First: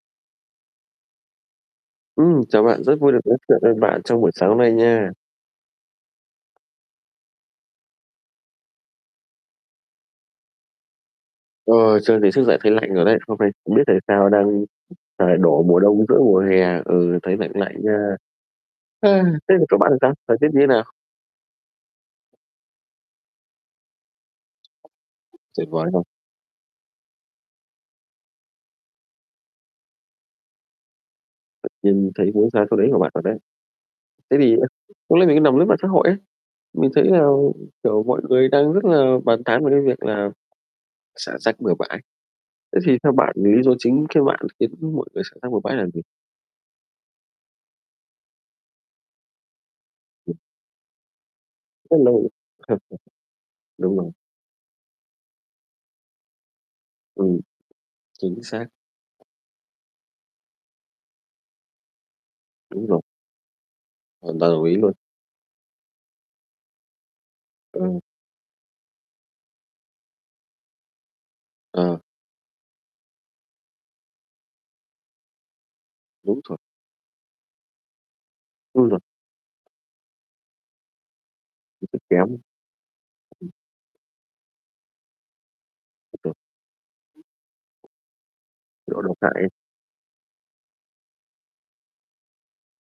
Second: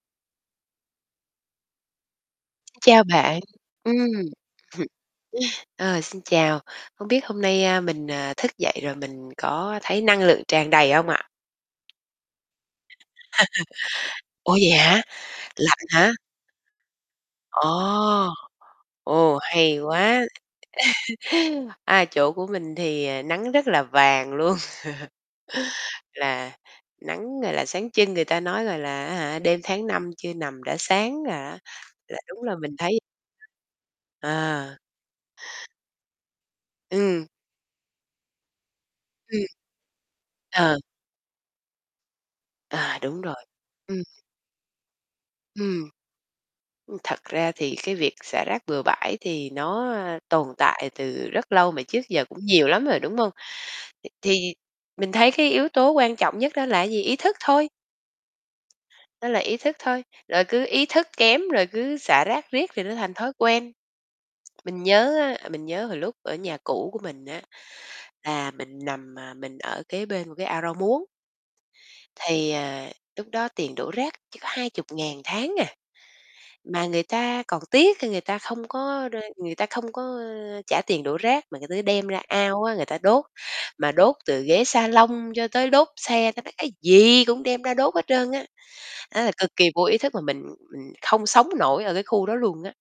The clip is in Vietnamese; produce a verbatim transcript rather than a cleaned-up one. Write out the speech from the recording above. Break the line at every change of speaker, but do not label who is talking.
Ừm, chào bạn, rất
Chào
vui được nói
bạn,
chuyện với
ừm.
bạn trong buổi sáng nay nha.
Ờ, xin chào, hông biết hôm nay, a, mình, à, thức dậy rồi mình có thấy năng lượng tràn đầy hông ạ?
Ờ, sơn thì thức dậy thấy lạnh rồi đấy. Hôm nay không biết tại sao
Ủa
đang
vậy hả?
trời đổ
Lạnh
mùa đông
hả?
giữa mùa hè, ừ, thấy lạnh lạnh nha.
Ồ!
Ha,
Ồ,
thế còn chỗ
hay
bạn thì sao?
quá.
Thời tiết như thế nào?
À, chỗ của mình thì nắng rất là vàng luôn.
Tuyệt vời không?
Là nắng, gọi là, sáng trưng. Người ta nói, gọi là, á hả "Đêm tháng năm chưa nằm đã sáng", là á
Tự nhiên
là
thấy
đúng
muốn
là
ra
mình
chỗ đấy
thấy
của bạn thật đấy. Thế thì nhá,
à.
lúc nãy mình có nằm lướt mạng xã hội ấy. Mình thấy là,
Ừm.
kiểu, mọi người đang rất là bàn
Ừm.
tán về cái việc là
Ờ.
xả rác bừa bãi. Thế thì
À,
theo
đúng
bạn
rồi,
vì lý do
ừm.
chính khi bạn khiến mọi người xả rác bừa bãi là
Ừm.
gì?
Ừm, thật ra thì cái việc xả rác bừa bãi thì nó, a,
Ừm.
tồn tại từ rất lâu mà
Rất
trước giờ
lâu.
cũng nhiều lắm rồi, đúng không?
Đúng
Th
rồi.
thì mình thấy cái yếu tố quan trọng nhất đó là cái gì? Ý thức
Ừm,
thôi.
chính xác.
Đó là ý thức thôi, rồi cứ ý thức kém rồi cứ xả rác riết thì
Đúng
nó
rồi.
thành thói quen.
Hoàn toàn đồng ý
Mình
luôn.
nhớ á, mình nhớ hồi lúc ở nhà cũ của mình á,
Ờ.
là mình nằm, à mình ở kế bên một cái ao rau muống.
Ờ.
Thì, ờ, lúc đó tiền đổ rác chỉ có hai chục ngàn tháng à,
Đúng rồi.
mà người ta còn tiếc ra người ta không
Đúng rồi.
có r người ta không có, ơ, trả tiền đổ rác mà người ta
Ý thức
đem ra
kém.
ao á, người ta đốt,
Ừm.
mà đốt từ ghế salon cho tới đốt
Cũng
xe,
được.
ta nói cái gì cũng đem ra đốt hết trơn á.
Kiểu độc
Đó,
hại
là
ấy.
cực kỳ vô ý thức mà mình mình không sống nổi ở cái khu đó luôn á.